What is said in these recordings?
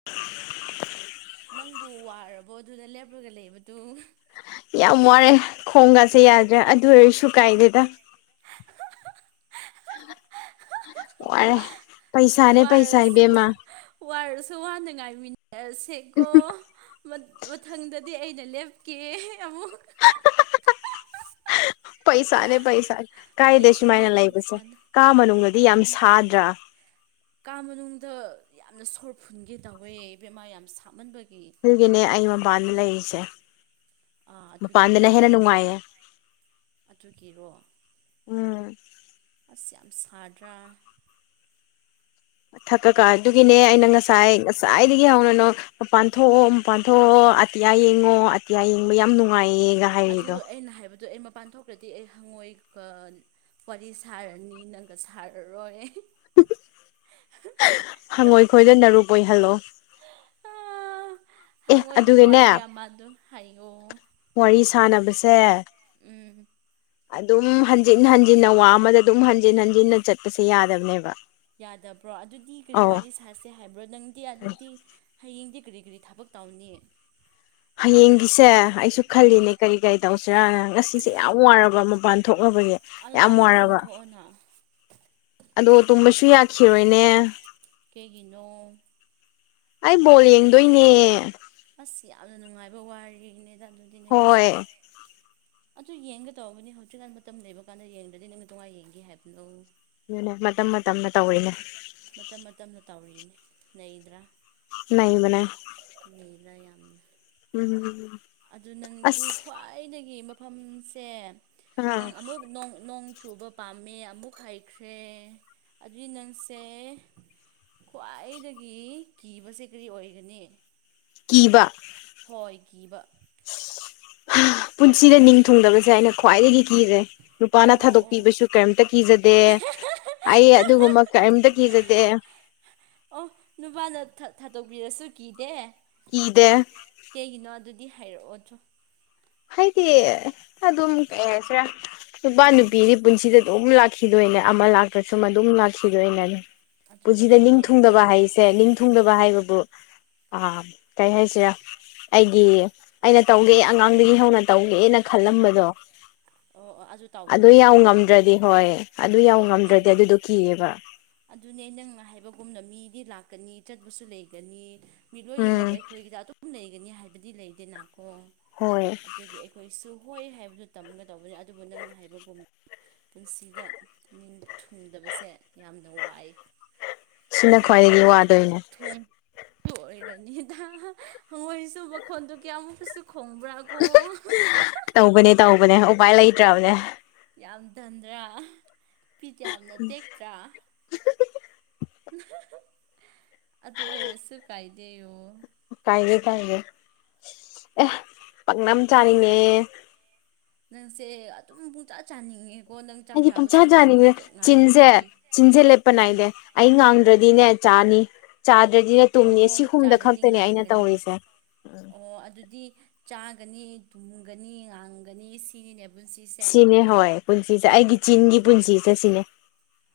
[inaudible] ꯅꯪꯕꯨ ꯋꯥꯔꯕꯣ ꯑꯗꯨꯗ ꯂꯦꯞꯂꯒ ꯂꯩꯕꯗꯨ ꯌꯥꯝ ꯋꯥꯔꯦ ꯈꯣꯡꯒꯁꯦ ꯌꯥꯗ꯭ꯔꯦꯥ ꯑꯗꯨ ꯑꯣꯏꯔꯁꯨ ꯀꯥꯏꯗꯦꯗ ꯋꯥꯔꯦ ꯄꯩꯁꯥꯅꯦ ꯄꯩꯁꯥ ꯋꯥꯔꯁꯨ ꯏꯕꯦꯝꯃ ꯋꯥꯔꯁꯨ ꯍꯥꯟꯅ ꯉꯥꯏꯃꯤꯟꯅꯔꯁꯦꯀꯣ ꯃꯊꯪꯗꯗꯤ ꯑꯩꯅ ꯂꯦꯞꯀꯦ ꯑꯃꯨꯛ ꯄꯩꯁꯥꯅꯦ ꯄꯩꯁꯥꯅꯦ ꯀꯥꯏꯗ ꯄꯩꯁꯥꯅꯤ ꯁꯨꯃꯥꯏꯅ ꯂꯩꯕꯁꯦ ꯄꯩꯁꯥꯅꯤ ꯀꯥ ꯃꯅꯨꯡꯗꯗꯤ ꯌꯥꯝ ꯑꯗꯨꯅꯤ ꯁꯥꯗ꯭ꯔꯥ ꯀꯥ ꯃꯅꯨꯡꯗ ꯌꯥꯝꯅ ꯁꯣꯔ ꯐꯨꯟꯒꯦ ꯇꯧꯋꯦ ꯏꯕꯦꯝꯃꯥ ꯌꯥꯝ ꯁꯥꯞꯃꯟꯕꯒꯤ ꯑꯗꯨꯒꯤꯅꯦ ꯑꯩ ꯃꯄꯥꯟꯗ ꯂꯩꯔꯤꯁꯦ ꯃꯄꯥꯟꯗꯅ ꯑꯥꯆꯨꯀꯤꯔꯣ ꯍꯦꯟꯅ ꯅꯨꯡꯉꯥꯏꯌꯦ ꯑꯗꯨꯒꯤꯔꯣ ꯎꯝ ꯑꯁ ꯌꯥꯝ ꯁꯥꯗ꯭ꯔꯥ ꯊꯛꯀꯀꯥ ꯑꯗꯨꯒꯤꯅꯦ ꯑꯩꯅ ꯉꯁꯥꯏ ꯉꯁꯥꯏꯗꯒꯤ ꯍꯧꯅꯅꯣ ꯃꯄꯥꯟ ꯊꯣꯛꯣꯛꯑꯣ ꯃꯄꯥꯟ ꯊꯣꯛꯣꯛꯑꯣ ꯑꯇꯤꯌꯥ ꯌꯦꯡꯉꯣ ꯑꯇꯤꯌꯥ ꯌꯦꯡꯕ ꯌꯥꯝ ꯅꯨꯡꯉꯥꯏꯌꯦꯒ ꯑꯗꯨ ꯍꯥꯏꯔꯤꯗꯣ ꯑꯩꯅ ꯍꯥꯏꯕꯗꯨꯣ ꯑꯩ ꯃꯄꯥꯟ ꯊꯣꯛ ꯗꯤ ꯑꯩ ꯍꯪꯉꯣꯏꯒ ꯋꯥꯔꯤ ꯁꯥꯔꯅꯤ ꯅꯪꯒ ꯁꯥꯔꯔꯣꯏ ꯍꯪꯉꯣꯏ ꯈꯣꯏꯗ ꯅꯔꯨꯛ ꯑꯣꯏꯍꯜꯂꯣ ꯑꯦ ꯍꯪꯉꯣꯏꯒꯤ ꯑꯗꯨꯒꯅꯦ ꯋꯥꯔꯤ ꯑꯃꯗ ꯍꯥꯏꯌꯣ ꯋꯥꯔꯤ ꯁꯥꯟꯅꯕꯁꯦ ꯎꯝ ꯑꯗꯨꯝ ꯍꯟꯖꯤꯟ ꯍꯟꯖꯤꯟꯅ ꯋꯥ ꯑꯃꯗ ꯑꯗꯨꯝ ꯍꯟꯖꯤꯟ ꯍꯟꯖꯤꯟꯅ ꯆꯠꯄꯁꯦ ꯌꯥꯗꯕꯅꯦꯕ ꯌꯥꯗꯕ꯭ꯔꯣ ꯑꯗꯨꯗꯤ ꯀꯔꯤ ꯑꯧ ꯋꯥꯔꯤ ꯁꯥꯁ ꯦ ꯍꯥꯏꯕ꯭ꯔꯣ ꯅꯪꯗꯤ ꯑꯗꯨꯗꯤ ꯍꯌꯦꯡꯗꯤ ꯀꯔꯤ ꯀꯔꯤ ꯊꯕꯛ ꯇꯧꯅꯤ ꯍꯌꯦꯡꯒꯤꯁꯦ ꯑꯩꯁꯨ ꯎꯝ ꯈꯜꯂꯤꯅꯦ ꯀꯔꯤ ꯀꯔꯤ ꯇꯧꯁꯤꯔꯥꯅ ꯉꯁꯤꯁꯦ ꯌꯥꯝ ꯋꯥꯔꯕ ꯃꯄꯥꯟ ꯊꯣꯛꯅꯕꯒꯤ ꯑꯗꯦ ꯌꯥꯝ ꯑꯃꯨꯛ ꯋꯥꯔꯕ ꯆꯨꯝꯊꯣꯛꯑꯣꯅ ꯑꯗꯣ ꯇꯨꯝꯕꯁꯨ ꯌꯥꯈꯤꯔꯣꯏꯅꯦ ꯀꯩꯒꯤꯅꯣ ꯑꯩ ꯕꯣꯜ ꯌꯦꯡꯗꯣꯏꯅꯦ ꯑꯁ ꯌꯥꯝꯅ ꯅꯨꯡꯉꯥꯏꯕ ꯋꯥꯔꯤꯅꯦꯗ ꯑꯗꯨꯗꯤ ꯅꯒꯤꯁꯦ ꯍꯣꯏ ꯑꯗꯨ ꯌꯦꯡꯒ ꯇꯧꯔꯝꯒꯅꯤ ꯍꯧꯖꯤꯛꯀꯥꯟ ꯃꯇꯝ ꯂꯩꯕ ꯀꯥꯟꯗ ꯌꯦꯡꯗ꯭ꯔꯗꯤ ꯅꯪꯅ ꯇꯣꯉꯅ ꯌꯦꯡꯒꯦ ꯍꯥꯏꯕꯅꯣ ꯑꯗꯨꯅꯦ ꯃꯇꯝ ꯃꯇꯝꯅ ꯇꯧꯔꯤꯅꯦ ꯃꯇꯝ ꯃꯇꯝꯅ ꯇꯧꯔꯤꯅꯤ ꯂꯩꯗ꯭ꯔꯥ ꯅ ꯃꯅ ꯂꯩꯅ ꯌꯥꯝ ꯎꯝ ꯑꯗꯨ ꯅꯪꯗꯤ ꯑꯁ ꯈ꯭ꯋꯥꯏꯗꯒꯤ ꯃꯐꯝꯁꯦ ꯅꯪ ꯑꯥ ꯑꯃꯨꯛꯣꯡ ꯅꯣꯡ ꯆꯨꯕ ꯄꯥꯝꯃꯦ ꯑꯃꯨꯛ ꯍꯩꯈ꯭ꯔꯦ ꯑꯗꯨꯏ ꯅꯪꯁꯦ ꯈ꯭ꯋꯥꯏꯗꯒꯤ ꯀꯤꯕꯁꯦ ꯀꯔꯤ ꯑꯣꯏꯒꯅꯤ ꯀꯤꯕ ꯍꯣꯏꯈꯤꯕ ꯄꯨꯟꯁꯤꯗ ꯅꯤꯡ ꯊꯨꯡꯗꯕꯁꯦ ꯑꯩꯅ ꯈ꯭ꯋꯥꯏꯗꯒꯤ ꯀꯤꯖꯦ ꯑꯣ ꯅꯨꯄꯥꯅ ꯑꯣ ꯑꯣ ꯊꯥꯗꯣꯛꯄꯤꯕꯁꯨ ꯀꯔꯤꯝꯇ ꯀꯤꯖꯗꯦ ꯑꯩ ꯑꯗꯨꯒꯨꯝꯕ ꯀꯔꯤꯝꯇ ꯀꯤꯖꯗꯦ ꯑꯣ ꯅꯨꯄꯥꯅ ꯊꯥꯗꯣꯛꯄꯤꯔꯁꯨ ꯀꯤꯗꯦ ꯀꯗꯦ ꯀꯩꯒꯤꯅꯣ ꯑꯗꯨꯗꯤ ꯍꯥꯏꯔꯛꯑꯣ ꯑꯗꯨ꯭ꯔꯣ ꯍꯥꯏꯗꯤ ꯑꯗꯨꯝ ꯁꯤꯔ ꯅꯨꯄꯥ ꯎꯝ ꯅꯨꯄꯤꯗꯤ ꯄꯨꯟꯁꯤꯗ ꯑꯗꯨꯝ ꯂꯥꯛꯈꯤꯗꯣꯏꯅꯦ ꯑꯃ ꯂꯥꯛꯇ꯭ꯔꯁꯨ ꯃ ꯑꯗꯨꯝ ꯂꯥꯛꯈꯤꯗꯣꯏꯅꯦ ꯑꯗꯨꯅꯦ ꯄꯨꯟꯁꯤꯗ ꯆꯨꯝꯃꯦꯀꯣ ꯅꯤꯡꯊꯨꯡꯗꯕ ꯍꯥꯏꯁꯦ ꯁꯦ ꯅꯤꯡꯊꯨꯡꯗꯕ ꯍꯥꯏꯕꯕꯨ ꯀꯩ ꯍꯥꯏꯁꯦ ꯑꯩꯒꯤ ꯑꯩꯅ ꯇꯧꯒꯦ ꯑꯉꯥꯡꯗꯒꯤ ꯍꯧꯅ ꯇꯧꯒꯦꯅ ꯈꯜꯂꯝꯕꯗꯣ ꯑꯣ ꯑꯣ ꯑꯗꯨ ꯌꯥꯝꯎ ꯇꯥꯎꯗꯕꯗꯨꯀꯣ ꯉꯝꯗ꯭ꯔꯗꯤ ꯍꯣꯏ ꯑꯗꯨ ꯌꯥꯎ ꯍꯣꯏ ꯉꯝꯗ꯭ꯔꯗꯤ ꯆꯨꯝꯃꯦ ꯑꯗꯨꯗꯣ ꯀꯤꯑꯕ ꯑꯗꯨꯅꯦ ꯅꯪꯅ ꯍꯥꯏꯕꯒꯨꯝꯅ ꯃꯤꯗꯤ ꯂꯥꯛꯀꯅꯤ ꯆꯠꯄꯁꯨ ꯂꯩꯒꯅꯤ ꯃꯤꯠ ꯂꯣꯏꯅꯃꯛ ꯎꯝ ꯑꯩꯈꯣꯏꯒꯤꯗ ꯑꯗꯨꯝ ꯂꯩꯒꯅꯤ ꯍꯥꯏꯕꯗꯤ ꯂꯩꯗꯦꯅꯀꯣ ꯍꯣꯏ ꯑꯗꯨꯒꯤ ꯑꯩꯈꯣꯏꯁꯨ ꯍꯣꯏ ꯍꯥꯏꯕꯗꯨ ꯇꯝꯒꯗꯧꯕꯅꯤ ꯑꯗꯨꯕꯨ ꯅꯪꯅ ꯍꯥꯏꯕꯒꯨꯝ ꯄꯨꯟꯁꯤꯗ ꯅꯤꯡ ꯊꯨꯡꯗꯕꯁꯦ ꯌꯥꯝꯅ ꯋꯥꯏ ꯁꯤꯅ ꯑꯗꯨ ꯈ꯭ꯋꯥꯏꯗꯒꯤ ꯋꯥꯗꯣꯏꯅꯦ ꯊꯣꯟ ꯇꯣꯏꯔꯅꯤꯗ ꯍꯪꯉꯣꯏꯁꯨ ꯃꯈꯣꯟꯗꯣ ꯀꯌꯥꯃꯨꯛꯀꯁꯨ ꯈꯣꯡꯕ꯭ꯔꯥ ꯀꯨ ꯇꯧꯕꯅꯦ ꯇꯧꯕꯅꯦ ꯎꯄꯥꯏ ꯂꯩꯇ꯭ꯔꯕꯅꯦ ꯌꯥꯝ ꯗꯟꯗ꯭ꯔꯥ ꯐꯤꯠ ꯌꯥꯝꯅ ꯇꯦꯛꯇ꯭ꯔꯥ ꯑꯗꯨ ꯑꯣꯏꯔꯁꯨ ꯀꯥꯏꯗꯦꯣ ꯀꯥꯏꯒꯦ ꯀꯥꯏꯒꯦ ꯑꯦ ꯄꯛꯅꯝ ꯆꯥꯅꯤꯡꯅꯦꯦ ꯅꯪꯁꯦ ꯑꯗꯨꯝ ꯄꯨꯡꯆꯥꯥ ꯆꯥꯅꯤꯡꯉꯦ ꯑꯩꯗꯤꯦ ꯄꯪꯆꯥꯥ ꯥꯅꯤꯁꯅꯦꯦ ꯆꯤꯟꯁꯦ ꯆꯤꯟꯁꯦ ꯂꯦꯞꯄ ꯎꯝ ꯅꯥꯏꯅꯦꯦ ꯑꯩ ꯉꯥꯡꯗ꯭ꯔꯗꯤꯅꯦ ꯆꯥꯅꯤ ꯆꯥꯗ꯭ꯔꯗꯤꯅꯦ ꯇꯨꯝꯅꯤ ꯁꯤ ꯑꯣ ꯍꯨꯝꯗ ꯆꯥꯗ꯭ꯔꯗꯤ ꯈꯛꯇꯅꯦ ꯑꯩꯅ ꯉꯥꯡꯒꯅꯤ ꯇꯧꯔꯤꯁꯦ ꯑꯣ ꯑꯗꯨꯗꯤ ꯆꯥꯒꯅꯤ ꯇꯨꯝꯒꯅꯤ ꯉꯥꯡꯒꯅꯤ ꯁꯤꯅꯤꯅꯦ ꯄꯨꯟꯁꯤꯁꯦ ꯏ ꯍꯣꯏ ꯄꯨꯟꯁꯤꯁꯦ ꯑꯩꯒꯤ ꯆꯤꯟꯒꯤ ꯄꯨꯟꯁꯤꯁꯦ ꯁꯤꯅꯦ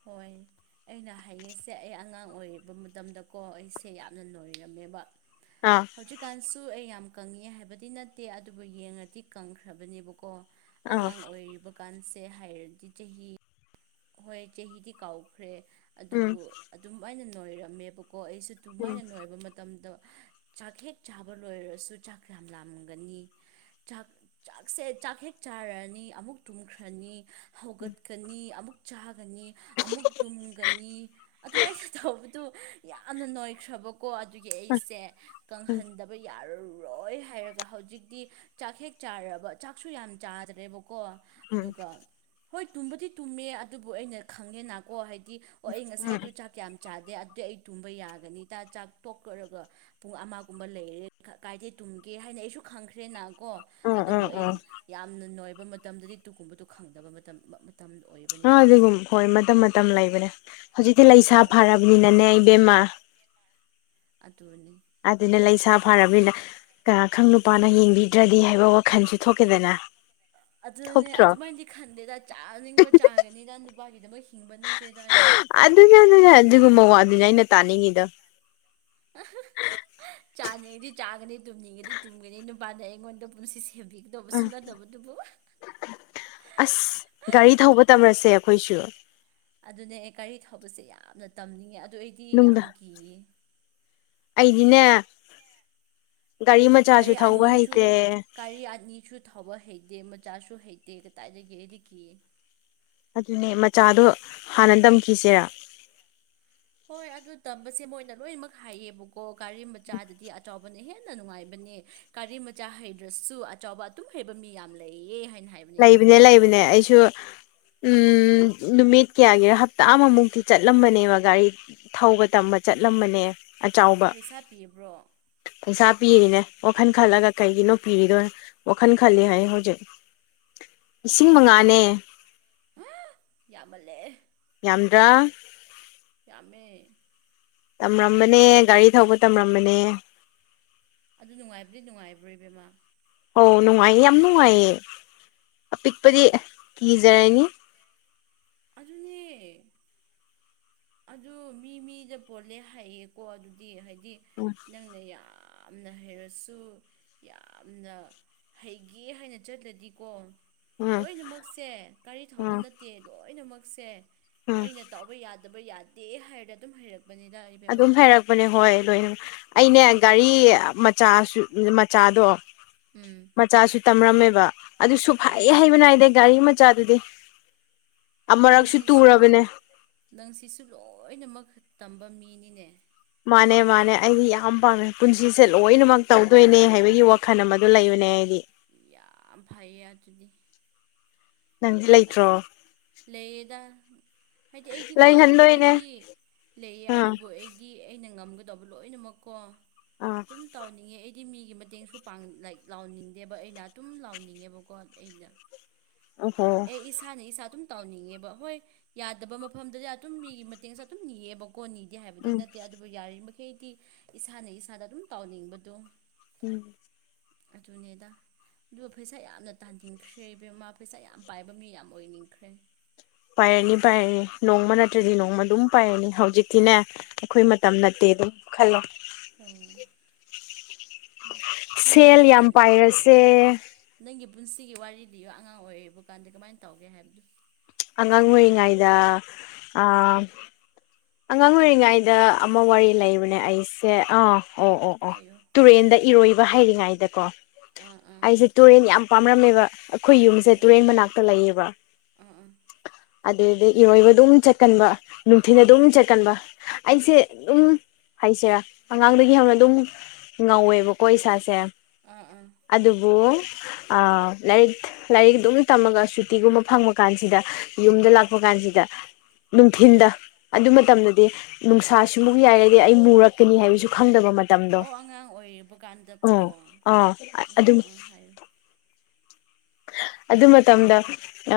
ꯍꯣꯏ ꯑꯩꯅ ꯍꯥꯏꯉꯤꯁꯦ ꯑꯩ ꯑꯉꯥꯡ ꯑꯣꯏꯔꯤꯕ ꯃꯇꯝꯗꯀꯣ ꯑꯩꯁꯦ ꯌꯥꯝꯅ ꯂꯣꯏꯔꯝꯃꯦꯕ ꯑꯥ ꯍꯧꯖꯤꯛꯀꯥꯟꯁꯨ ꯑꯩ ꯌꯥꯝ ꯀꯪꯉꯛꯑꯦ ꯍꯥꯏꯕꯗꯤ ꯅꯠꯇꯦ ꯑꯗꯨꯕꯨ ꯌꯦꯡꯉꯗꯤ ꯀꯪꯈ꯭ꯔꯕꯅꯦꯕꯀꯣ ꯑꯥ ꯑꯉꯥꯡ ꯑꯣꯏꯔꯤꯕꯀꯥꯟꯁꯦ ꯍꯥꯏꯔꯗꯤ ꯆꯍꯤ ꯍꯣꯏ ꯆꯍꯤꯗꯤ ꯀꯥꯎꯈ꯭ꯔꯦ ꯎꯝ ꯑꯗꯨꯕꯨ ꯑꯗꯨꯝ ꯑꯩꯅ ꯅꯣꯏꯔꯝꯃꯦꯕꯀꯣ ꯑꯩꯁꯨ ꯎꯝ ꯎꯝ ꯑꯗꯨꯃꯥꯏꯅ ꯅꯣꯏꯕ ꯃꯇꯝꯗ ꯆꯥꯛ ꯍꯦꯛ ꯆꯥꯕ ꯂꯣꯏꯔꯁꯨ ꯆꯥꯛ ꯌꯥꯝ ꯂꯥꯝꯒꯅꯤ ꯆꯥꯛ ꯆꯥꯛꯁꯦ ꯆꯥꯛ ꯍꯦꯛ ꯆꯥꯔꯅꯤ ꯑꯃꯨꯛ ꯇꯨꯝꯈ꯭ꯔꯅꯤ ꯍꯧꯒꯠꯀꯅꯤ ꯑꯃꯨꯛ ꯆꯥꯒꯅꯤ ꯑꯃꯨꯛ ꯇꯨꯝꯒꯅꯤ ꯑꯗꯨꯃꯥꯏꯅ ꯇꯧꯕꯗꯨ ꯌꯥꯝꯅ ꯅꯣꯏꯈ꯭ꯔꯕꯀꯣ ꯑꯗꯨꯒꯤ ꯑꯩꯁꯦ ꯀꯪꯍꯟꯗꯕ ꯌꯥꯔꯔꯣꯏ ꯍꯥꯏꯔꯒ ꯍꯧꯖꯤꯛꯇꯤ ꯆꯥꯛ ꯍꯦꯛ ꯆꯥꯔꯕ ꯆꯥꯛꯁꯨ ꯌꯥꯝ ꯆꯥꯗ꯭ꯔꯦꯕꯀꯣ ꯎꯝ ꯎꯝ ꯑꯗꯨꯒ ꯍꯣꯏ ꯇꯨꯝꯕꯗꯤ ꯇꯨꯝꯃꯦ ꯑꯗꯨꯕꯨ ꯑꯩꯅ ꯈꯪꯉꯦꯅꯀꯣ ꯍꯥꯏꯗꯤ ꯑꯣ ꯑꯩ ꯉꯁꯥꯏꯗꯨꯣ ꯆꯥꯛ ꯌꯥꯝ ꯆꯥꯗꯦ ꯑꯗꯨꯗꯤ ꯑꯩ ꯇꯨꯝꯕ ꯌꯥꯒꯅꯤꯗ ꯆꯥꯛ ꯇꯣꯛꯈꯔꯒ ꯄꯨꯡ ꯑꯃꯒꯨꯝꯕ ꯂꯩꯔꯦ ꯀꯥꯏꯗꯦ ꯇꯨꯝꯒꯦ ꯍꯥꯏꯅ ꯑꯩꯁꯨ ꯈꯪꯈ꯭ꯔꯦꯅ ꯀꯣ ꯑꯗꯨꯕꯨ ꯎꯝ ꯎꯝ ꯑꯩ ꯎꯝ ꯌꯥꯝꯅ ꯅꯣꯏꯕ ꯃꯇꯝꯗꯗꯤ ꯇꯨꯒꯨꯝꯕꯗꯨꯣ ꯈꯪꯗꯕ ꯃꯇꯝ ꯃꯇꯝꯗꯨ ꯑꯣꯏꯕ ꯑꯥ ꯑꯗꯨꯒꯨꯝ ꯍꯣꯏ ꯃꯇꯝ ꯃꯇꯝ ꯂꯩꯕꯅꯦ ꯍꯧꯖꯤꯛꯇꯤ ꯂꯩꯁꯥ ꯍꯣꯏ ꯐꯔꯕꯅꯤꯅꯅꯦ ꯏꯕꯦꯝꯃꯥ ꯑꯗꯨꯅꯤ ꯑꯗꯨꯅ ꯂꯩꯁꯥ ꯐꯅꯤꯅ ꯀꯌꯥ ꯈꯪ ꯅꯨꯄꯥꯅ ꯌꯦꯡꯕꯤꯗ꯭ꯔꯗꯤ ꯍꯥꯏꯕ ꯋꯥꯈꯜꯁꯨ ꯊꯣꯛꯀꯦꯗꯅ ꯑꯗꯨ ꯊꯣꯛꯇ꯭ꯔꯣ ꯑꯗꯨꯃꯥꯏ ꯈꯟꯗꯦꯗ ꯆꯥꯅꯤꯡꯕ ꯆꯥꯒꯅꯤꯅ ꯅꯨꯄꯥꯒꯤꯗꯃꯛ ꯍꯤꯡꯕ ꯅꯠꯇꯦꯗ ꯑꯩꯗꯤ ꯑꯗꯨꯅꯦ ꯑꯗꯨꯅꯦ ꯑꯗꯨꯒꯨꯝꯕ ꯋꯥꯗꯨꯅꯦ ꯑꯩꯅ ꯇꯥꯅꯤꯡꯉꯤꯗ ꯑ ꯆꯥꯅꯤꯡꯉꯗꯤ ꯆꯥꯒꯅꯤ ꯇꯨꯝꯅꯤꯡꯉꯗꯤ ꯇꯨꯝꯒꯅꯤ ꯅꯨꯄꯥꯅ ꯑꯩꯉꯣꯟꯗ ꯄꯨꯟꯁꯤ ꯁꯦꯝꯕꯤꯒꯅꯤꯨ ꯎꯝ ꯗꯕꯁꯤꯟꯗꯅ ꯗꯕꯗꯨꯕ ꯑꯁ ꯒꯥꯔꯤ ꯊꯧꯕ ꯇꯝꯔꯁꯦ ꯑꯩꯈꯣꯏꯁꯨ ꯑꯗꯨꯅꯦ ꯑꯦ ꯒꯥꯔꯤ ꯊꯧꯕꯁꯦ ꯌꯥꯝꯅ ꯇꯝꯅꯤꯡꯉꯦ ꯑꯗꯨ ꯑꯩꯗꯤ ꯌꯥꯝ ꯅꯨꯡꯗ ꯀꯤꯌꯦ ꯑꯩꯗꯤꯅꯦ ꯒꯥꯔꯤ ꯃꯆꯥꯁꯨ ꯊꯧꯕ ꯍꯩꯇꯦ ꯒꯥꯔꯤ ꯑꯅꯤꯁꯨ ꯊꯕ ꯍꯩꯇꯦ ꯃꯆꯥꯁꯨ ꯍꯩꯇꯦ ꯀꯗꯥꯏꯗꯒꯤ ꯑꯩꯗꯒꯤ ꯑꯗꯨꯅꯦ ꯃꯆꯥꯗꯣ ꯍꯥꯟꯅ ꯇꯝꯈꯤꯁꯤꯦꯔꯥ ꯍꯣꯏ ꯑꯗꯨ ꯇꯝꯕꯁꯦ ꯃꯣꯏꯅ ꯂꯣꯏꯅꯃꯛ ꯍꯥꯏꯌꯦꯕꯀꯣ ꯒꯥꯔꯤ ꯃꯆꯥꯗꯗꯤ ꯑꯆꯕꯅꯦꯍꯦ ꯌꯥꯝꯅ ꯅꯨꯡꯉꯥꯏꯕꯅꯦ ꯒꯥꯔꯤ ꯃꯆꯥ ꯍꯩꯗ꯭ꯔꯁꯨ ꯑꯆꯥꯎꯕ ꯑꯗꯨꯝ ꯍꯩꯕ ꯃꯤ ꯌꯥꯝꯅ ꯂꯩꯌꯦ ꯍꯥꯏꯅ ꯍꯥꯏꯕ ꯂꯩꯕꯅꯦ ꯂꯩꯕꯅꯦ ꯑꯩꯁꯨ ꯎꯝ ꯅꯨꯃꯤꯠ ꯀꯌꯥꯒꯤ ꯍꯞꯇꯥ ꯑꯃꯃꯨꯛꯇꯤ ꯆꯠꯂꯝꯕꯅꯦꯕ ꯒꯥꯔꯤ ꯊꯧꯕ ꯇꯝꯕ ꯆꯠꯂꯝꯕꯅꯦ ꯑꯆꯕ ꯄꯩꯁꯥ ꯄꯤꯕ꯭ꯔꯣ ꯄꯩꯁꯥ ꯄꯤꯔꯤꯅꯦ ꯋꯥꯈꯜ ꯈꯜꯂꯒ ꯀꯩꯒꯤꯅꯣ ꯄꯤꯔꯤꯗꯣꯏ ꯋꯥꯈꯜ ꯈꯜꯂꯤ ꯍꯥꯏ ꯍꯧꯖꯤꯛ ꯂꯤꯁꯤꯡ ꯃꯉꯥꯅꯦ ꯍꯥ ꯌꯥꯝꯃꯜꯂꯦ ꯌꯥꯝꯗ꯭ꯔꯥ ꯌꯥꯃꯦ ꯇꯝꯔꯝꯕꯅꯦ ꯒꯥꯔꯤ ꯊꯧꯕ ꯇꯝꯔꯝꯕꯅꯦ. ꯑꯗꯨ ꯅꯨꯡꯉꯥꯏꯕꯗꯤ ꯅꯨꯡꯉꯥꯏꯕ꯭ꯔꯣ ꯏꯕꯦꯝꯃꯥ ꯍꯣ ꯅꯨꯡꯉꯥꯏꯌꯦ ꯌꯥꯝ ꯅꯨꯡꯉꯥꯏꯌꯦ ꯑꯄꯤꯛꯄꯗꯤ ꯀꯤꯖꯔꯅꯤ ꯑꯗꯨꯅꯦ ꯑꯗꯨ ꯃꯤ ꯃꯤꯗ ꯄꯣꯜꯂꯦ ꯍꯥꯏꯌꯦꯀꯣ ꯑꯗꯨꯗꯤ ꯍꯥꯏꯗꯤ ꯎꯝ ꯅꯪꯅ ꯌꯥꯝꯅ ꯍꯩꯔꯁꯨ ꯌꯥꯝꯅ ꯍꯩꯒꯦ ꯍꯥꯏꯅ ꯆꯠꯂꯗꯤꯀꯣ ꯎꯝ ꯂꯣꯏꯅꯃꯛꯁꯦ ꯒꯥꯔꯤ ꯊꯕ ꯎꯝ ꯅꯠꯇꯦ ꯂꯣꯏꯅꯃꯛꯁꯦ ꯎꯝ ꯑꯩꯅ ꯇꯧꯕ ꯌꯥꯗꯦ ꯌꯥꯕ ꯌꯥꯗꯦ ꯍꯥꯏꯔ ꯑꯗꯨꯝ ꯍꯩꯔꯛꯄꯅꯤꯅ ꯑꯗꯨꯝ ꯍꯥꯏꯔꯛꯄꯅꯦ ꯍꯣꯏ ꯂꯣꯏꯅ ꯑꯩꯅꯦ ꯎꯝ ꯒꯥꯔꯤ ꯃꯆꯥꯁꯨ ꯃꯆꯥꯗꯣ ꯎꯝ ꯃꯆꯥꯁꯨ ꯇꯝꯔꯝꯃꯦꯕ ꯑꯗꯨꯁꯨ ꯐꯩ ꯑꯣ ꯍꯩꯕ ꯅꯥꯏꯗ ꯒꯥꯔꯤ ꯃꯆꯥꯗꯨꯗꯤ ꯑꯃꯨꯔꯛꯁꯨ ꯅꯪꯁꯤꯁꯨ ꯇꯨꯔꯕꯅꯦ ꯅꯪ ꯁꯤꯁꯨ ꯂꯣꯏꯅꯃꯛ ꯇꯝꯕ ꯃꯤꯅꯤꯅꯦ ꯃꯥꯅꯦ ꯃꯥꯅꯦ ꯑꯩꯗꯤ ꯌꯥꯝ ꯄꯥꯝꯃꯦ ꯄꯨꯟꯁꯤꯁꯦ ꯂꯣꯏꯅꯃꯛ ꯇꯧꯗꯣꯏꯅꯦ ꯍꯥꯏꯕꯒꯤ ꯋꯥꯈꯜ ꯑꯃꯗ ꯂꯩꯕꯅꯦ ꯑꯩꯗꯤ ꯌꯥꯝ ꯐꯩꯌꯦ ꯑꯗꯨꯗꯤ ꯅꯪꯗꯤ ꯂꯩꯇ꯭ꯔꯣ ꯂꯩꯌꯦꯗ ꯍꯥꯏꯗꯤ ꯑꯩꯗꯤꯀꯣ ꯑꯗꯨꯕꯨ ꯂꯩꯍꯟꯗꯣꯏꯅꯦ ꯑꯩꯗꯤ ꯂꯩꯌꯦ ꯑꯥ ꯑꯗꯨꯕꯨ ꯑꯩꯗꯤ ꯗꯤ ꯑꯩꯅ ꯉꯝꯒꯗꯧꯕ ꯂꯣꯏꯅꯃꯛꯀꯣ ꯑꯥ ꯑꯗꯨꯝ ꯇꯥꯎꯅꯤꯡꯉꯦ ꯑꯩ ꯒꯤ ꯃꯤꯒꯤ ꯃꯇꯦꯡꯁꯨꯥꯡ ꯂꯥꯎꯅꯤꯡꯗꯦꯕ ꯑꯩꯅ ꯑꯗꯨꯝ ꯂꯥꯎꯅꯤꯡꯉꯦꯕꯀꯣ ꯑꯩꯅ ꯑꯣꯍꯣ ꯑꯦ ꯏꯁꯥꯅ ꯏꯁꯥ ꯑꯗꯨꯝ ꯇꯥꯎꯅꯤꯡꯉꯦꯕ ꯍꯣꯏ ꯌꯥꯗꯕ ꯃꯐꯝꯗꯗ ꯑꯗꯨꯝ ꯃꯤꯒꯤ ꯃꯇꯦꯡꯁꯦ ꯑꯗꯨꯝ ꯅꯤꯌꯦꯕꯀ ꯀꯣꯟꯅꯤꯗꯦ ꯍꯥꯏꯕꯗꯤ ꯎꯝ ꯅꯠꯇꯦ ꯑꯗꯨꯕꯨ ꯌꯥꯔꯤꯃꯩꯗꯤ ꯏꯁꯥꯅ ꯏꯁꯥꯗ ꯑꯗꯨꯝ ꯇꯥꯎꯅꯤꯡꯕꯗꯣ ꯎꯝ ꯑꯗꯨꯅꯦꯗ ꯑꯗꯨꯒ ꯄꯩꯁꯥ ꯌꯥꯝꯅ ꯇꯥꯟꯅꯤꯡꯟꯈ꯭ꯔꯦ ꯏꯕꯦꯝꯃ ꯄꯩꯁꯥ ꯌꯥꯝ ꯄꯥꯏꯕ ꯃꯤ ꯌꯥꯝ ꯑꯣꯏꯅꯤꯡꯈ꯭ꯔꯦ ꯄꯥꯏꯔꯅꯤ ꯄꯥꯏꯔꯅꯤ ꯅꯣꯡꯃ ꯅꯠꯇ꯭ꯔꯗꯤ ꯅꯣꯡꯃ ꯑꯗꯨꯝ ꯄꯥꯏꯔꯅꯤ ꯍꯧꯖꯤꯛꯇꯤꯅꯦ ꯑꯩꯈꯣꯏ ꯃꯇꯝ ꯅꯠꯇꯦ ꯑꯗꯨꯝ ꯈꯜꯂꯣ ꯎꯝ ꯁꯦꯜ ꯄꯨꯟ ꯌꯥꯝ ꯄꯥꯏꯔꯁꯦ ꯅꯪꯒꯤ ꯄꯨꯟꯁꯤꯒꯤ ꯋꯥꯔꯤꯗꯤ ꯑꯉꯥꯡ ꯑꯣꯏꯔꯤꯕ ꯀꯥꯟꯗ ꯀꯃꯥꯏꯅ ꯇꯧꯒꯦ ꯍꯥꯏꯕꯗꯨ ꯑꯉꯥꯡ ꯑꯣꯏꯔꯤꯉꯩꯗ ꯑꯉꯥꯡ ꯑꯣꯏꯔꯤꯉꯩꯗ ꯑꯃ ꯋꯥꯔꯤ ꯂꯩꯕꯅꯦ ꯑꯩꯁꯦ ꯑꯥ ꯑꯣ ꯑꯣ ꯑꯣ ꯍꯥꯏꯌꯣ ꯇꯨꯔꯦꯟꯗ ꯏꯔꯣꯏꯕ ꯍꯩꯔꯤꯉꯩꯗꯀꯣ ꯑꯥ ꯑꯥ ꯑꯩꯁꯦ ꯇꯨꯔꯦꯟ ꯌꯥꯝ ꯄꯥꯝꯔꯝꯃꯦꯕ ꯑꯩꯈꯣꯏ ꯌꯨꯝꯁꯦ ꯇꯨꯔꯦꯟ ꯑꯣ ꯃꯅꯥꯛꯇ ꯂꯩꯌꯦꯕ ꯑꯥ ꯑꯥ ꯑꯗꯨꯗꯒꯤ ꯏꯔꯣꯏꯕ ꯑꯗꯨꯝ ꯆꯠꯀꯟꯕ ꯅꯨꯡꯊꯤꯟ ꯑꯗꯨꯝ ꯆꯠꯀꯟꯕ ꯑꯩꯁꯦ ꯑꯗꯨꯝ ꯍꯥꯏꯁꯦꯔꯥ ꯑꯉꯥꯡꯗꯒꯤ ꯍꯧꯅ ꯑꯗꯨꯝ ꯉꯧꯑꯦꯕꯀꯣ ꯏꯁꯥꯁꯦ ꯑꯥ ꯑꯥ ꯑꯗꯨꯕꯨ ꯂꯥꯏꯔꯤꯛ ꯂꯥꯏꯔꯤꯛ ꯑꯗꯨꯝ ꯇꯝꯃꯒ ꯁꯨꯇꯤꯒꯨꯝꯕ ꯐꯪꯕ ꯀꯥꯟꯁꯤꯗ ꯌꯨꯝꯗ ꯂꯥꯛꯄ ꯀꯥꯟꯁꯤꯗ ꯅꯨꯡꯊꯤꯟꯗ ꯑꯗꯨ ꯃꯇꯝꯗꯗꯤ ꯅꯨꯡꯁꯥꯁꯨꯃꯨꯛ ꯌꯥꯏꯔꯗꯤ ꯑꯩ ꯃꯨꯔꯛꯀꯅꯤ ꯍꯥꯏꯕꯁꯨ ꯈꯪꯗꯕ ꯃꯇꯝ ꯃꯇꯝꯗꯣ ꯑꯣ ꯑꯉꯥꯡ ꯑꯣꯏꯔꯤꯕ ꯀꯥꯟꯗꯀꯣ ꯎꯝ ꯑꯥ ꯎꯝ ꯑꯗꯨꯝ ꯎꯝ ꯍꯥꯏꯌꯨ ꯑꯗꯨ ꯃꯇꯝꯗ ꯑ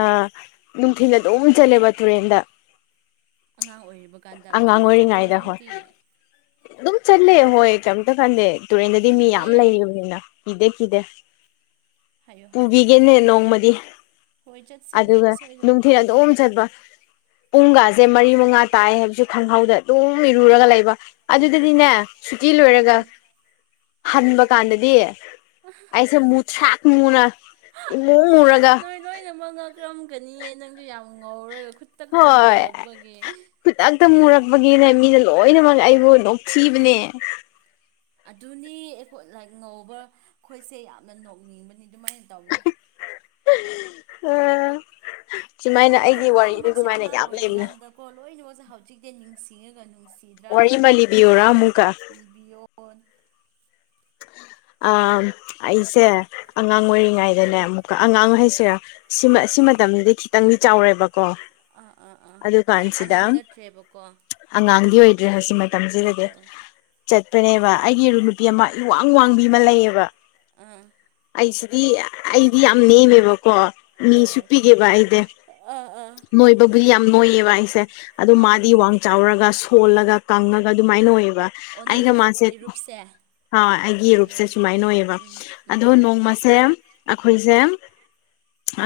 ꯅꯨꯡꯊꯤꯟ ꯑꯗꯨꯝ ꯆꯠꯂꯦꯕ ꯇꯨꯔꯦꯟꯗ ꯑꯉꯥꯡ ꯑꯣꯏꯔꯤꯕ ꯀꯥꯟꯗ ꯑꯉꯥꯡ ꯅꯊꯟꯇ ꯆꯠꯄ꯭ꯔꯣ ꯑꯣꯏꯔꯤꯉꯩꯗ ꯍꯣꯏ ꯅꯪꯗꯤ ꯑꯗꯨꯝ ꯆꯠꯂꯦ ꯍꯣꯏ ꯀꯩꯝꯇ ꯈꯟꯗꯦ ꯇꯨꯔꯦꯟꯗꯗꯤ ꯃꯤ ꯌꯥꯝ ꯀꯤꯗꯦ ꯂꯩꯔꯝꯅꯤꯅ ꯀꯤꯗꯦ ꯀꯤꯗꯦ ꯍꯥꯏꯌꯣ ꯍꯥꯏꯌꯣ ꯏꯅꯦ ꯅꯣꯡꯃꯗꯤ ꯍꯣꯏ ꯆꯠꯁꯦ ꯅꯣꯡꯃ ꯑꯗꯨꯒ ꯁꯣꯏꯗꯅ ꯅꯨꯡꯊꯤꯟ ꯑꯗꯨꯝ ꯆꯠꯄ ꯄꯨꯡꯒꯥꯁꯦ ꯃꯔꯤ ꯃꯉꯥ ꯇꯥꯏ ꯍꯥꯏꯕꯁꯨ ꯈꯪꯍꯧꯗ ꯑꯗꯨꯝ ꯏꯔꯨꯔꯒ ꯂꯩꯕ ꯑꯗꯨꯗꯗꯤꯅꯦ ꯁꯨꯇꯤ ꯂꯣꯏꯔꯒ ꯎꯝ ꯍꯟꯕ ꯀꯥꯟꯗꯗꯤ ꯍꯥ ꯃꯊꯔ꯭ꯥꯛ ꯃꯨꯅ ꯏꯃꯨ ꯃꯔꯒ ꯀꯩꯅꯣ ꯃꯉꯛ ꯀꯝꯒꯅꯤꯌꯦ ꯅꯪꯗꯤ ꯌꯥꯝ ꯉꯧꯔꯒ ꯈꯨꯠꯇꯛ ꯍꯣꯏ ꯇꯝꯃꯨꯔꯛꯄꯒꯤ ꯈꯨꯗꯛꯇ ꯃꯨꯔꯛꯄꯒꯤꯅꯦ ꯃꯤꯅ ꯂꯣꯏꯅꯃꯛ ꯑꯩꯕꯨ ꯅꯣꯛꯊꯤꯕꯅꯦ ꯑꯗꯨꯅꯤ ꯑꯩꯈꯣꯏ ꯂꯥꯏꯠ ꯉꯧꯕ ꯑꯩꯈꯣꯏꯁꯦ ꯌꯥꯝꯅ ꯅꯣꯛꯅꯤꯡꯕꯅꯤ ꯑꯗꯨꯃꯥꯏꯅ ꯇꯧꯕꯅꯤ ꯑ ꯁꯨꯃꯥꯏꯅ ꯑꯩꯒꯤ ꯋꯥꯔꯤꯗꯨ ꯁꯨꯃꯥꯏꯅ ꯌꯥꯝ ꯂꯩꯕꯅꯦ ꯀꯣ ꯂꯣꯏꯅꯃꯛꯁꯦ ꯍꯧꯖꯤꯛꯇꯤ ꯅꯤꯡꯁꯤꯡꯉꯒ ꯅꯨꯡꯁꯤ ꯋꯥꯔꯤ ꯑꯃ ꯂꯤꯕꯤꯌꯨꯔ ꯑꯃꯨꯛꯀ ꯂꯤꯕꯤꯌꯣ ꯑꯣꯟ ꯑ ꯑꯩꯁꯦ ꯑꯉꯥꯡ ꯍꯥꯏꯌꯣ ꯑꯣꯏꯔꯤꯉꯩꯗꯅꯦ ꯑꯃꯨꯛꯀ ꯑꯉꯥꯡ ꯑꯥ ꯍꯥꯏꯁꯦꯔ ꯁꯤꯃ ꯁꯤ ꯃꯇꯝꯗꯗꯤ ꯈꯤꯇꯪꯗꯤ ꯆꯥꯎꯔꯦꯕ ꯑꯥ ꯑꯥ ꯑꯥ ꯌꯥꯝ ꯑꯉꯥꯡ ꯅꯠꯇ꯭ꯔꯦꯕꯀꯣ ꯑꯉꯥꯡꯗꯤ ꯑꯣꯏꯗ꯭ꯔꯦ ꯍꯧꯖꯤꯀ ꯍꯣꯏ ꯃꯇꯝꯁꯤꯗꯗꯤ ꯍꯣꯏ ꯆꯠꯄꯅꯦꯕ ꯑꯩꯒꯤ ꯏꯔꯨꯞ ꯅꯨꯄꯤ ꯑꯃ ꯏꯋꯥꯡ ꯋꯥꯡꯕꯤ ꯑꯃ ꯂꯩꯌꯦꯕ ꯑꯥ ꯑꯩꯁꯤꯗꯤ ꯑꯩꯗꯤ ꯌꯥꯝ ꯅꯦꯝꯃꯦꯕꯀꯣ ꯃꯤꯁꯨꯨ ꯍꯣꯏ ꯄꯤꯛꯑꯦꯕ ꯑꯩꯗꯤ ꯑꯥ ꯑꯥ ꯅꯣꯏꯕꯨꯗꯤ ꯌꯥꯝ ꯅꯣꯏꯌꯦꯕ ꯑꯩꯁꯦ ꯑꯗꯣ ꯑꯥ ꯃꯥꯗꯤ ꯋꯥꯡ ꯆꯥꯎꯔꯒ ꯁꯣꯜꯂꯒ ꯀꯪꯉꯒ ꯑꯗꯨꯃꯥꯏꯅ ꯑꯣꯏꯌꯦꯕ ꯑꯣ ꯑꯩꯒ ꯅꯪꯒꯤ ꯃꯥꯁꯦ ꯏꯔꯨꯞꯁꯦ ꯍꯣꯏ ꯑꯩꯒꯤ ꯏꯔꯨꯞꯁꯦ ꯎꯝ ꯁꯨꯃꯥꯏꯅ ꯑꯣꯏꯌꯦꯕ ꯎꯝ ꯎꯝ ꯑꯗꯣ ꯅꯣꯡꯃꯁꯦ ꯑꯩꯈꯣꯏꯁꯦ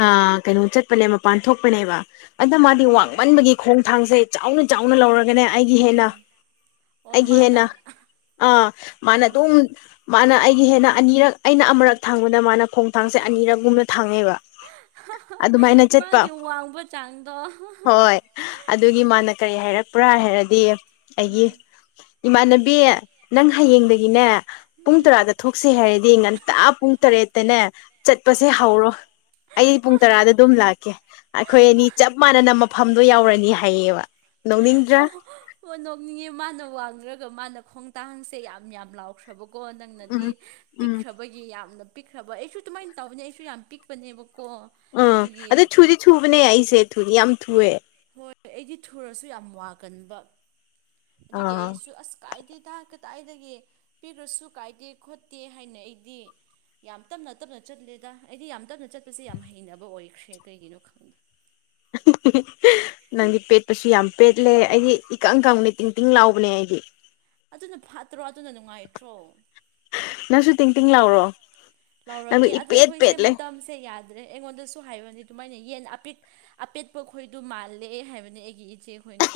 ꯑꯥ ꯀꯩꯅꯣ ꯆꯠꯄꯅꯦ ꯃꯄꯥꯟ ꯊꯣꯛꯄꯅꯦꯕ ꯑꯗꯨ ꯃꯥꯗꯤ ꯃꯄꯥꯟꯗ ꯋꯥꯡꯃꯟꯕꯒꯤ ꯈꯣꯡꯊꯥꯡꯁꯦ ꯆꯥꯎꯅ ꯆꯥꯎꯅ ꯂꯧꯔꯒꯅꯦ ꯑꯩꯒꯤ ꯍꯦꯟꯅ ꯑꯥ ꯑꯣ ꯑꯩꯒꯤ ꯃꯥꯅ ꯍꯦꯟꯅ ꯑꯥ ꯃꯥꯅ ꯑꯥ ꯑꯗꯨꯝ ꯃꯥꯅ ꯑꯩꯒꯤ ꯍꯦꯟꯅ ꯑꯅꯤꯔꯛ ꯑꯩꯅ ꯑꯃꯔꯛ ꯊꯥꯡꯕꯗ ꯃꯥꯅ ꯈꯣꯡꯊꯥꯡꯁꯦ ꯑꯅꯤꯔꯛꯒꯨꯝꯅ ꯊꯥꯡꯉꯦꯕ ꯑꯗꯨꯃꯥꯏꯅ ꯆꯠꯄ ꯃꯥꯒꯤ ꯋꯥꯡꯕ ꯆꯥꯡꯗꯣ ꯍꯣꯏ ꯑꯗꯨꯒꯤ ꯃꯥꯅ ꯀꯔꯤ ꯍꯥꯏꯔꯛꯄ꯭ꯔꯥ ꯍꯥꯏꯔꯗꯤ ꯑꯩꯒꯤ ꯑꯥ ꯏꯃꯥꯟꯅꯕꯤ ꯕꯤ ꯅꯪ ꯍꯌꯦꯡꯗꯒꯤꯅꯦ ꯄꯨꯡ ꯎꯝ ꯇꯔꯥꯗ ꯊꯣꯛꯁꯦ ꯍꯥꯏꯔꯗꯤ ꯉꯟꯇꯥ ꯄꯨꯡ ꯇꯔꯦꯠꯇꯅꯦ ꯆꯠꯄꯁꯦ ꯍꯧꯔꯣ ꯑꯩ ꯄꯨꯡ ꯇꯔꯥꯗ ꯑꯗꯨꯝ ꯂꯥꯛꯀꯦ ꯑꯩꯈꯣꯏ ꯑꯅꯤ ꯆꯞ ꯃꯥꯟꯅꯅ ꯃꯐꯝꯗꯣ ꯌꯥꯎꯔꯅꯤ ꯍꯥꯏꯌꯦꯕ ꯅꯣꯛꯅꯤꯡ ꯑ ꯑꯣ ꯅꯣꯛꯅꯤꯡꯉꯦ ꯃꯥꯅ ꯋꯥꯡꯔꯒ ꯃꯥꯅ ꯈꯣꯡꯊꯥꯡꯁꯦ ꯌꯥꯝ ꯌꯥꯝ ꯂꯥꯎꯈ꯭ꯔꯕꯀꯣ ꯅ ꯅꯪꯅꯗꯤ ꯎꯝ ꯎꯝ ꯄꯤꯛꯈ꯭ꯔꯕꯒꯤ ꯌꯥꯝꯅ ꯄꯤꯛꯈ꯭ꯔꯕ ꯑꯩꯁꯨ ꯑꯗꯨꯃꯥꯏꯅ ꯇꯧꯕꯅꯦ ꯑꯩꯁꯨ ꯌꯥꯝ ꯄꯤꯛꯄꯅꯦꯕꯀꯣ ꯑꯥ ꯑꯗꯨꯒꯤ ꯑꯗꯩ ꯊꯨꯗꯤ ꯊꯨꯕꯅꯦ ꯑꯩꯁꯦ ꯊꯨꯗꯤ ꯌꯥꯝ ꯊꯨꯑꯦ ꯍꯣꯏ ꯑꯩꯗꯤ ꯊꯨꯔꯁꯨ ꯌꯥꯝ ꯋꯥꯒꯟꯕ ꯑꯗꯨꯒꯤ ꯑꯥ ꯑꯩꯁꯨ ꯑꯁ ꯀꯥꯏꯗꯦꯗ ꯀꯗꯥꯏꯗꯒꯤ ꯄꯤꯈ꯭ꯔꯁꯨ ꯀꯥꯏꯗꯦ ꯈꯣꯠꯇꯦ ꯍꯥꯏꯅ ꯑꯩꯗꯤ ꯌꯥꯝ ꯇꯞꯅ ꯇꯞꯅ ꯆꯠꯂꯦꯗ ꯑꯩꯗꯤ ꯌꯥꯝ ꯇꯞꯅ ꯆꯠꯄꯁꯦ ꯌꯥꯝ ꯍꯩꯅꯕ ꯑꯣꯏꯈ꯭ꯔꯦ ꯀꯩꯒꯤꯅꯣ ꯈꯪꯗꯦ [inaudible] ꯅꯪꯗꯤ ꯄꯦꯠꯄꯁꯨ ꯌꯥꯝ ꯄꯦꯠꯂꯦ ꯑꯩꯗꯤ ꯏꯀꯪ ꯀꯪꯅꯦ ꯇꯤꯡ ꯇꯤꯡ ꯂꯥꯎꯕꯅꯦ ꯑꯩꯗꯤ ꯑꯗꯨꯅ ꯐꯠꯇ꯭ꯔꯣ ꯑꯗꯨꯅ ꯅꯨꯡꯉꯥꯏꯇ꯭ꯔꯣ ꯅꯪꯁꯨ ꯇꯤꯡ ꯇꯤꯡ ꯂꯥꯎꯔꯣ ꯅꯪꯗꯣ ꯂꯥꯎꯔꯛꯀꯦ ꯑꯗꯣ ꯏꯄꯦꯠ ꯑꯩꯈꯣꯏꯁꯦ ꯄꯦꯠꯂꯦ ꯃꯇꯝꯁꯦ ꯌꯥꯗ꯭ꯔꯦ ꯑꯩꯉꯣꯟꯗꯁꯨ ꯍꯥꯏꯕꯅꯤ ꯑꯗꯨꯃꯥꯏꯅ ꯌꯦꯟ ꯑꯄꯤꯛ ꯑꯄꯦꯠꯄ ꯈꯣꯏꯗ ꯃꯥꯜꯂꯦ ꯍꯥꯏꯕꯅꯤ ꯑꯩꯒꯤ ꯏꯆꯦꯈꯣꯏꯅ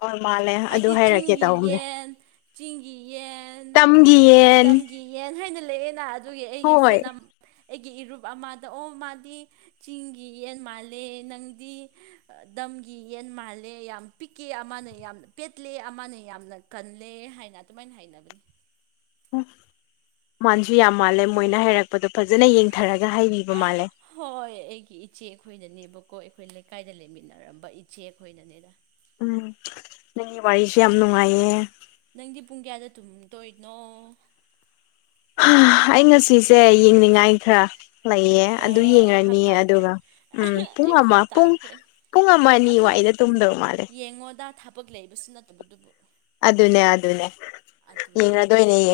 ꯑꯣ ꯃꯥꯂꯦ ꯍꯥꯏꯗꯤ ꯆꯤꯡꯒꯤ ꯌꯦꯟ ꯆꯤꯡꯒꯤ ꯌꯦꯟ ꯇꯝꯒꯌꯦꯟ ꯇꯝꯒꯤ ꯌꯦꯟ ꯍꯥꯏꯅ ꯂꯩꯑꯦꯅ ꯑꯗꯨꯒꯤ ꯑꯩꯒꯤ ꯐ꯭ꯔꯦꯟ ꯑꯝ ꯑꯩꯒꯤ ꯏꯔꯨꯞ ꯑꯃꯗ ꯑꯣ ꯃꯥꯗꯤ ꯆꯤꯡꯒꯤ ꯌꯦꯟ ꯃꯥꯜꯂꯦ ꯅꯪꯗꯤ ꯗꯝꯒꯤ ꯌꯦꯟ ꯃꯥꯜꯂꯦ ꯌꯥꯝ ꯄꯤꯛꯀꯦ ꯑꯃꯅ ꯌꯥꯝꯅ ꯄꯦꯠꯂꯦ ꯑꯃꯅ ꯌꯥꯝꯅ ꯀꯜꯂꯦ ꯍꯥꯏꯅ ꯑꯗꯨꯃꯥꯏꯅ ꯍꯥꯏꯅꯕꯅꯤ ꯑꯣ ꯃꯥꯟꯁꯨ ꯌꯥꯝ ꯃꯥꯜꯂꯦ ꯃꯣꯏꯅ ꯍꯥꯏꯔꯛꯄꯗꯣ ꯐꯖꯅ ꯌꯦꯡꯊꯔꯒ ꯍꯥꯏꯕꯤꯕ ꯃꯥꯜꯂꯦ ꯍꯣꯏ ꯑꯩꯒꯤ ꯏꯆꯦ ꯑꯩꯈꯣꯏꯅꯅꯦꯕꯀꯣ ꯑꯩꯈꯣꯏ ꯂꯩꯀꯥꯏꯗ ꯂꯩꯃꯤꯟꯅꯔꯝꯕ ꯏꯆꯦ ꯑꯩꯈꯣꯏꯅꯅꯤꯗ ꯎꯝ ꯅꯪꯒꯤ ꯋꯥꯔꯤꯁꯦ ꯌꯥꯝ ꯅꯨꯡꯉꯥꯏꯌꯦ ꯅꯪꯗꯤ ꯄꯨꯡ ꯀꯌꯥꯗ ꯇꯨꯝꯗꯣꯏꯅꯣ ꯑꯩ ꯉꯁꯤꯁꯦ ꯌꯦꯡꯅꯤꯡꯉꯥꯏ ꯈꯔ ꯂꯩꯌꯦ ꯑꯣ ꯑꯗꯨ ꯑꯩ ꯚꯥꯞ ꯌꯦꯡꯔꯅꯤꯌꯦ ꯇꯥꯈ꯭ꯔꯦ ꯑꯗꯨꯒ ꯎꯝ ꯄꯨꯡ ꯑꯩ ꯑꯃ ꯚꯥꯞ ꯄꯨꯡ ꯇꯥꯈ꯭ꯔꯦ ꯄꯨꯡ ꯑꯃ ꯑꯅꯤ ꯑꯗꯨ ꯋꯥꯏꯗ ꯇꯨꯝꯗꯧ ꯃꯥꯜꯂꯦ ꯌꯦꯡꯉꯣꯗ ꯊꯕꯛ ꯂꯩꯕꯁꯨ ꯅꯠꯇꯕꯗꯨꯕꯨ ꯑꯗꯨꯅꯦ ꯑꯗꯨꯅꯦ ꯑꯗꯨꯅꯤ ꯌꯦꯡꯔꯗꯣꯏꯅꯦ ꯌꯦ